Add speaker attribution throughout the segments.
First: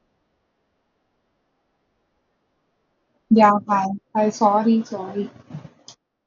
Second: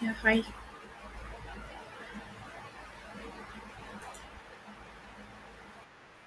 Speaker 1: Yeah, hi.
Speaker 2: Yeah, hi. Hi, sorry, sorry.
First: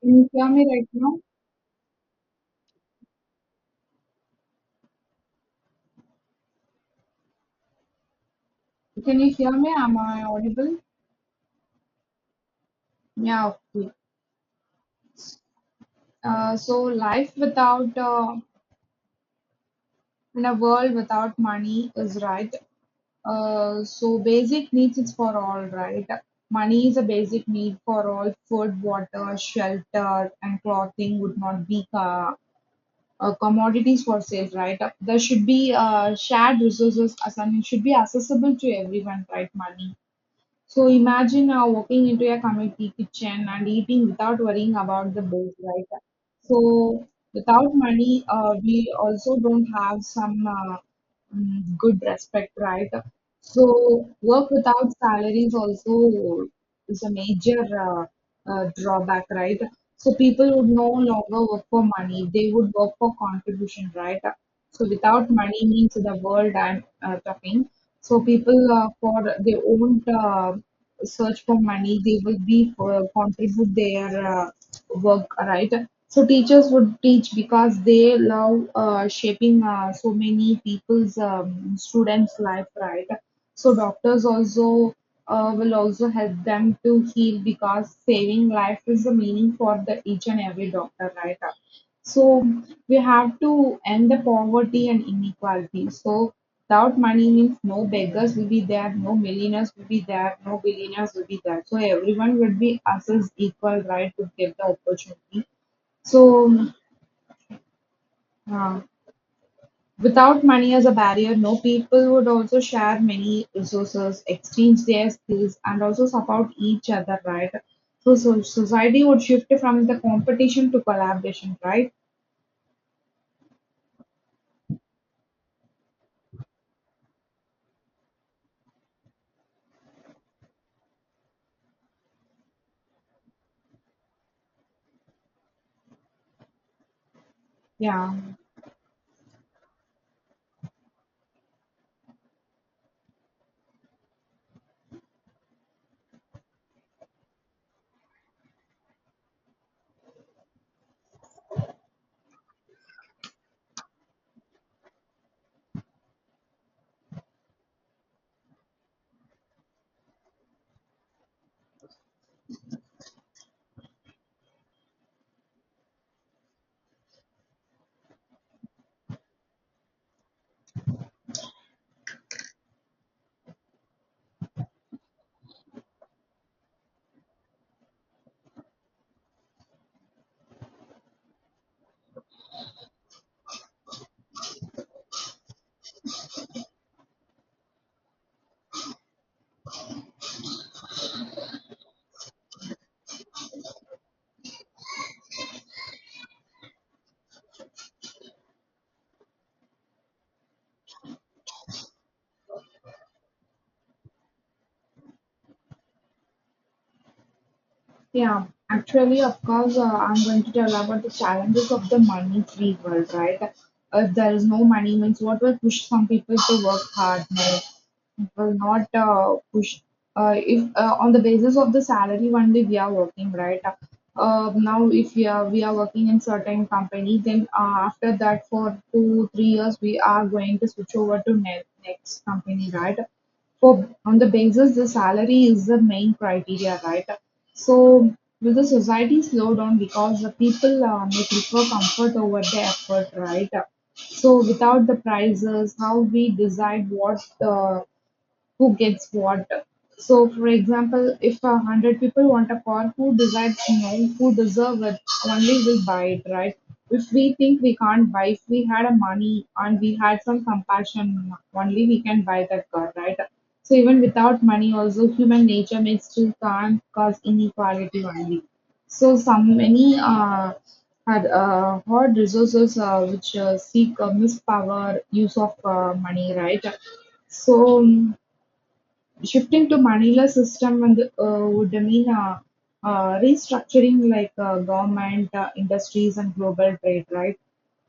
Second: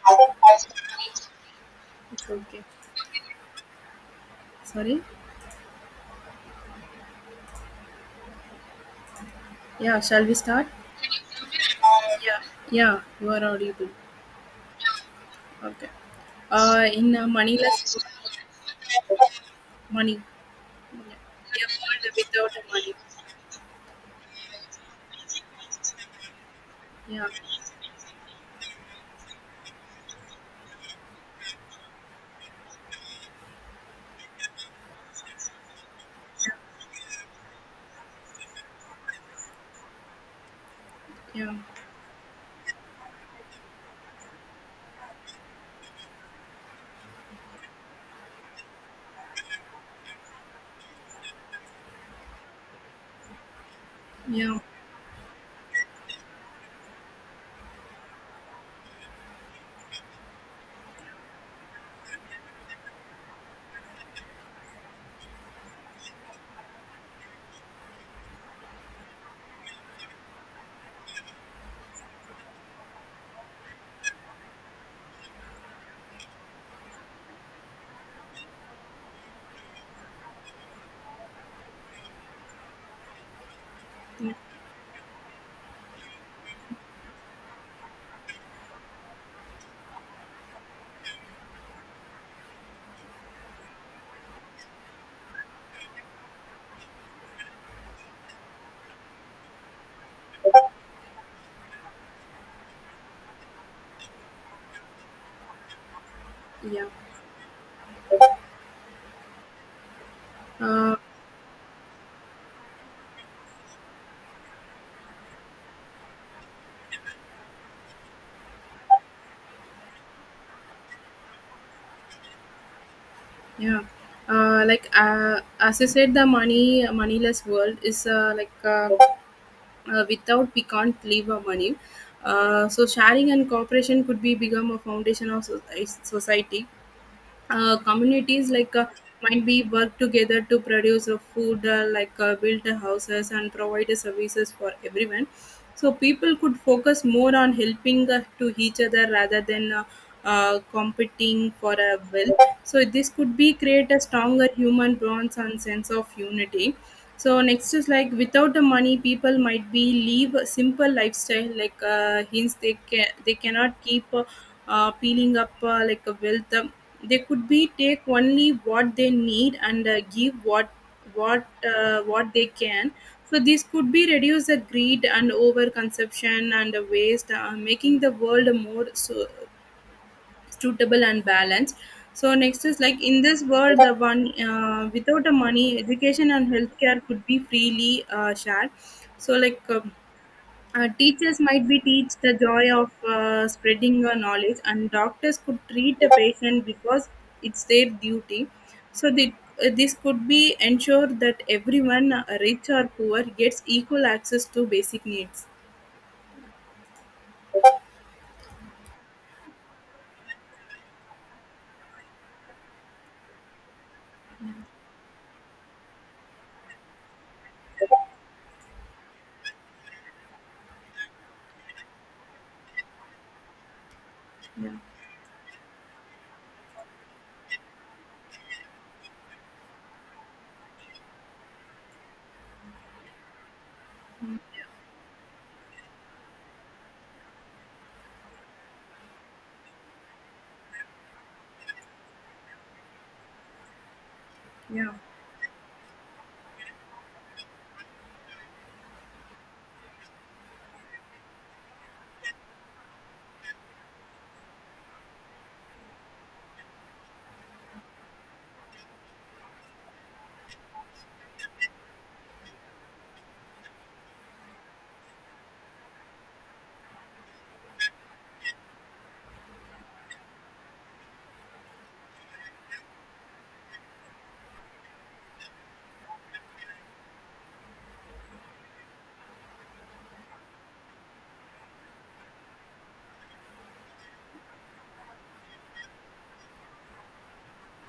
Speaker 2: Can you hear me right now?
Speaker 1: It's okay. Sorry.
Speaker 2: Can you hear me? Am
Speaker 1: Yeah,
Speaker 2: I
Speaker 1: shall we start?
Speaker 2: audible?
Speaker 1: Yeah. Yeah, you are
Speaker 2: Yeah,
Speaker 1: audible.
Speaker 2: okay.
Speaker 1: Okay.
Speaker 2: So
Speaker 1: In
Speaker 2: life without,
Speaker 1: moneyless money.
Speaker 2: in a world
Speaker 1: Yeah.
Speaker 2: without
Speaker 1: We are
Speaker 2: money
Speaker 1: born
Speaker 2: is right.
Speaker 1: without money.
Speaker 2: So basic needs is for all, right? Money is a
Speaker 1: Yeah.
Speaker 2: basic need for all. Food, water, shelter, and clothing would not be commodities for sale, right? There should be shared resources, as I mean, should be accessible to everyone, right? Money. So imagine
Speaker 1: Yeah.
Speaker 2: now walking into a community kitchen and eating without worrying about the bills, right? So without money, we also don't have. Some good respect, right? So work
Speaker 1: Yeah.
Speaker 2: without salary is also is a major drawback, right? So people would no longer work for money; they would work for contribution, right? So without money means the world I'm talking. So people for they won't search for money; they will be for, contribute their work, right? So teachers would teach because they love shaping so many people's students' life, right? So doctors
Speaker 1: Yeah.
Speaker 2: also will also help them to heal because saving life is the meaning for the each and every doctor, right? So we have to end the poverty and inequality. So without money means no beggars will be there, no millionaires will be there, no billionaires will be there. So everyone will be assessed equal right to get the opportunity. So
Speaker 1: Yeah.
Speaker 2: uh, without money as a
Speaker 1: Uh,
Speaker 2: barrier, no people would also share many resources, exchange their skills, and also support each other, right? So society would shift from the competition to collaboration, right?
Speaker 1: yeah. As I said, the money moneyless world is without we can't live our money. So sharing and cooperation could be become a foundation of society. Uh,
Speaker 2: Yeah.
Speaker 1: communities might be work together to produce a food, build a houses and provide a services for everyone. So people could focus more on helping to each other rather than competing for a wealth. So this could be create a stronger human bonds and sense of unity. So next is like without the money, people might be live a simple lifestyle. Hence they cannot keep peeling up like a wealth. They could be take only what they need and give what what they can. So this could be reduce the greed and overconsumption and the waste, making the world more so, suitable and balanced. So next is like in this world the one without the money, education and healthcare could be freely shared. so like um Teachers might be teach the joy of spreading your knowledge, and doctors could treat a patient because it's their duty. So they, this could be ensure that everyone, rich or poor, gets equal access to basic needs.
Speaker 2: Yeah, actually, of course, I'm going to tell about the challenges of the money-free world, right? If there is no money, means what will push some people to work hard? No, it will not push. If on the basis of the salary only we are working, right?
Speaker 1: Yeah,
Speaker 2: Now, if we are working in certain company, then after that, for 2 3 years, we are going to switch over to ne next company, right? For on the basis the salary is the main criteria, right? So will the society slow down because the people may prefer comfort over the effort, right? So without
Speaker 1: yeah,
Speaker 2: the prices, how we decide what who gets what. So, for example, if a hundred people want a car, who decides no, who deserve it, only will buy it, right? If we think we can't buy, if we had a money and we had some compassion, only we can buy that car, right? So even without money, also human nature may still can't cause inequality only. So some many had hard resources which seek mispower use of money, right? So shifting to Manila system and would mean restructuring like government, industries, and global trade, right?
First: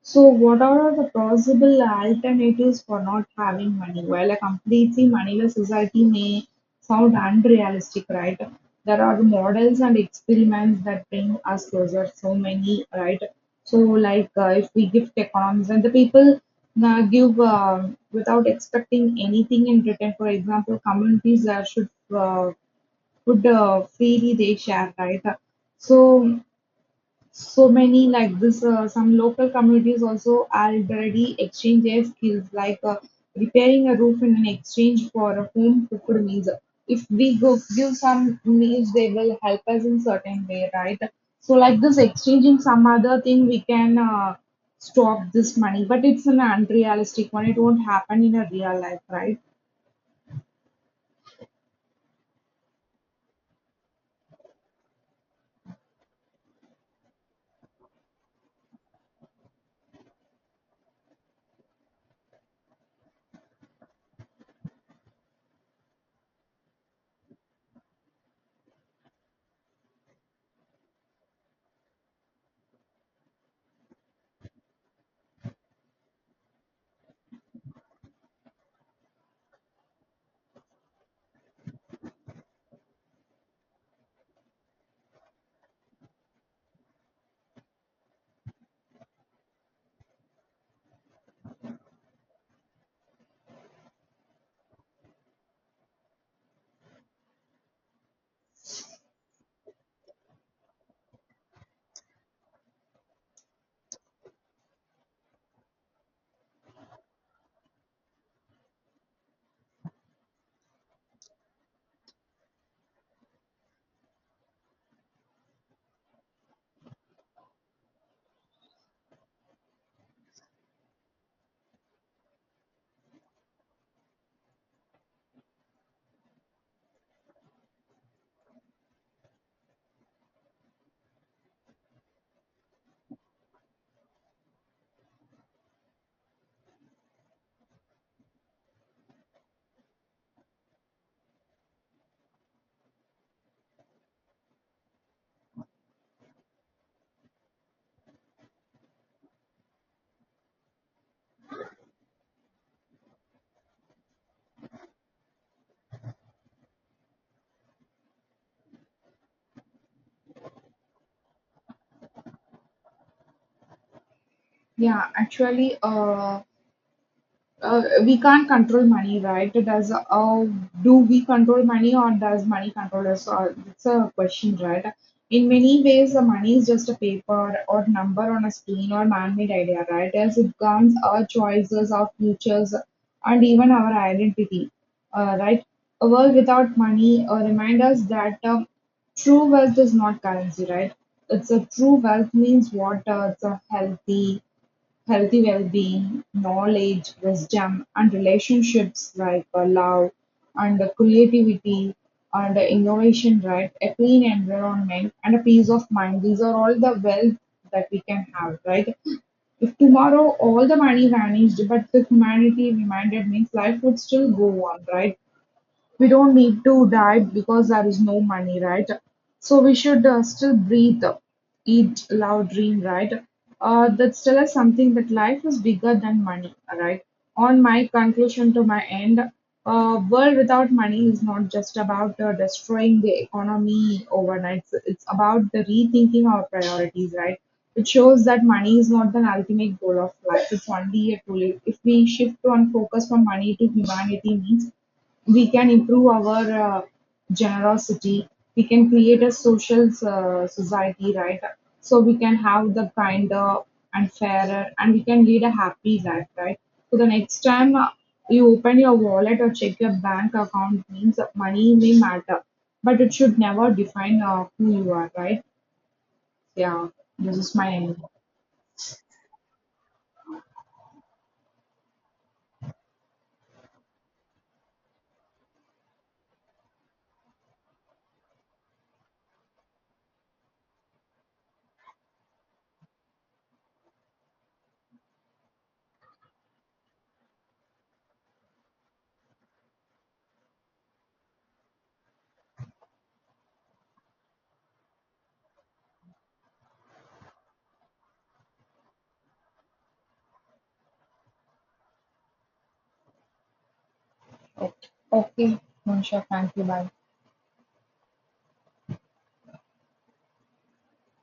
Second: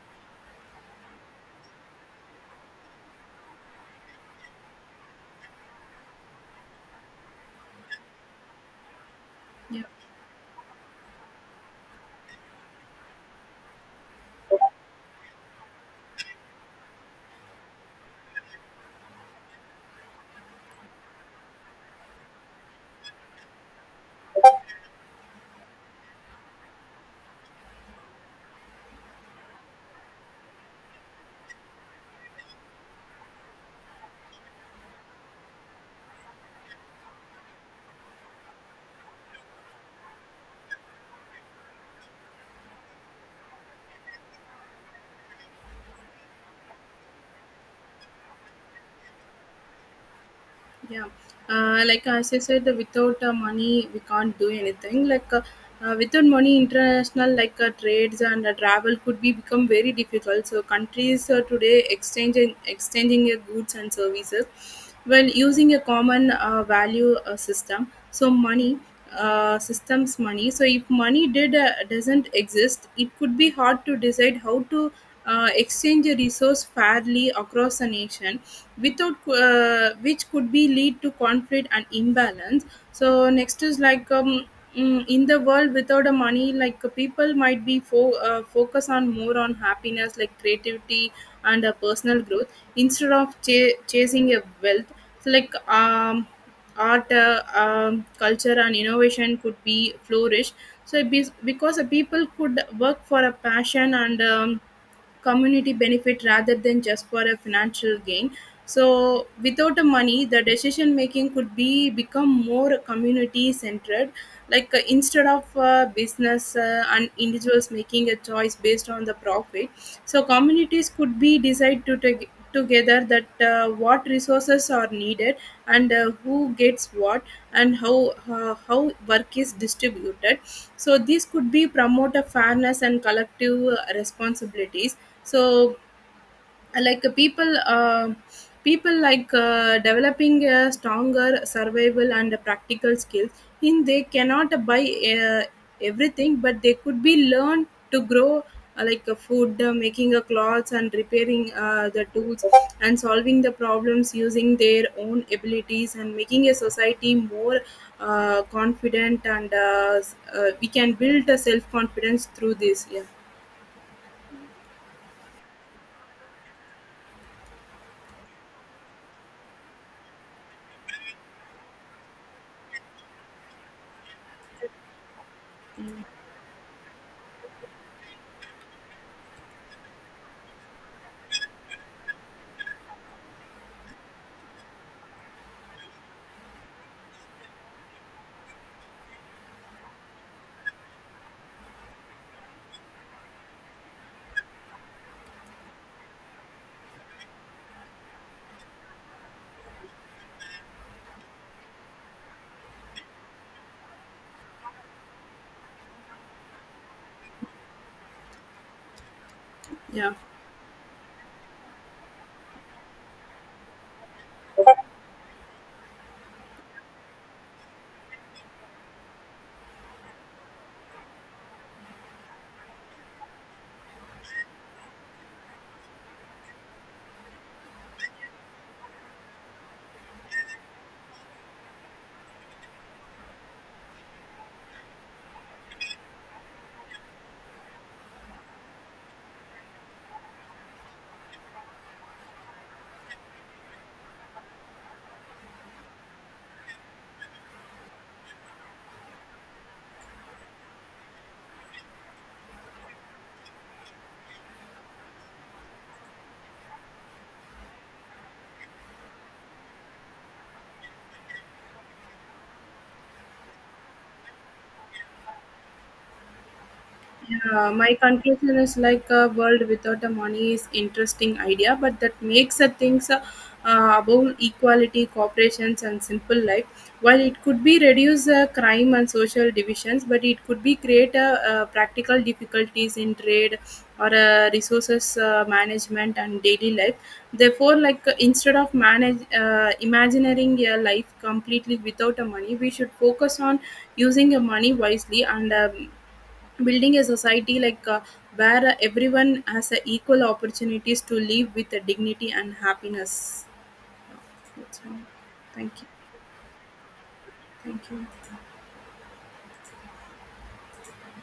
Speaker 2: So what are the possible alternatives for not having money? While a completely moneyless society may sound unrealistic, right? There are models
Speaker 1: yeah.
Speaker 2: and experiments that bring us closer, so many, right? So, like if we gift economies and the people give without expecting anything in return, for example, communities should uh, would freely they share, right? So so many like this, some local communities also already exchange their skills, like repairing a roof in an exchange for a home cooked meals. If we go give some meals, they will help us in certain way, right? So like this exchanging some other thing, we can stop this money, but it's an unrealistic one. It won't happen in a real life, right?
Speaker 1: Yeah, like as I said, without money we can't do anything. Without money, international trades and travel could be become very difficult. So countries today exchanging their goods and services while using a common value system. So money systems money. So if money did doesn't exist, it could be hard to decide how to exchange a resource fairly across a nation without which could be lead to conflict and imbalance. So next is like in the world without a money, people might be focus on more on happiness like creativity and personal growth instead of chasing a wealth. So art, culture and innovation could be flourish, because the people could work for a passion and community benefit rather than just for a financial gain. So without the money, the decision making could be become more community centered, instead of business and individuals making a choice based on the profit. So communities could be decide to take together that what resources are needed and who gets what and how work is distributed. So this could be promote a fairness and collective responsibilities. So like uh, people uh, people developing a stronger survival and practical skills in they cannot buy uh, everything, but they could be learned to grow food, making a clothes and repairing the tools and solving the problems using their own abilities and making a society more confident and we can build a self confidence through this. Yeah,
Speaker 2: Yeah, actually, we can't control money, right? Does do we control money or does money control us? So, it's a question, right? In many ways, the money is just a paper or number on a screen or man-made idea, right? As it governs our choices, our futures, and even our identity, right? A world without money reminds us that true wealth is not currency, right? It's a true wealth means what? It's a Healthy well-being, knowledge, wisdom, and relationships like love and creativity and innovation, right? A clean environment and a peace of mind. These are all the wealth that we can have, right? If
Speaker 1: yeah.
Speaker 2: tomorrow all the money vanished, but the humanity reminded means life would still go on, right? We don't need to diet because there is no money, right? So we should still breathe, eat, love, dream, right? That still is something that life is bigger than money, right? On my conclusion to my end, world without money is not just about destroying the economy overnight. It's about the rethinking our priorities, right? It shows that money is not the ultimate goal of life. It's only a tool. If we shift on focus from money to humanity means we can improve our generosity. We can create a social society, right? So we can have the kinder and fairer, and we can lead a happy life, right? So the next time, you open your wallet or check your bank account means that money may matter, but it should never define who you are, right? Yeah, this is
Speaker 1: Yeah, my
Speaker 2: my.
Speaker 1: conclusion is like a world without the money is interesting idea, but that makes the things about equality, corporations, and simple life. While it could be reduce crime and social divisions, but it could be create practical difficulties in trade or resources management and daily life. Therefore, instead of manage imagining a life completely without a money, we should focus on using your money wisely and. Building a society where everyone has equal opportunities to live with dignity and happiness. That's
Speaker 2: Okay,
Speaker 1: all.
Speaker 2: okay.
Speaker 1: Thank you.
Speaker 2: Monisha, thank you, bye.
Speaker 1: Thank you.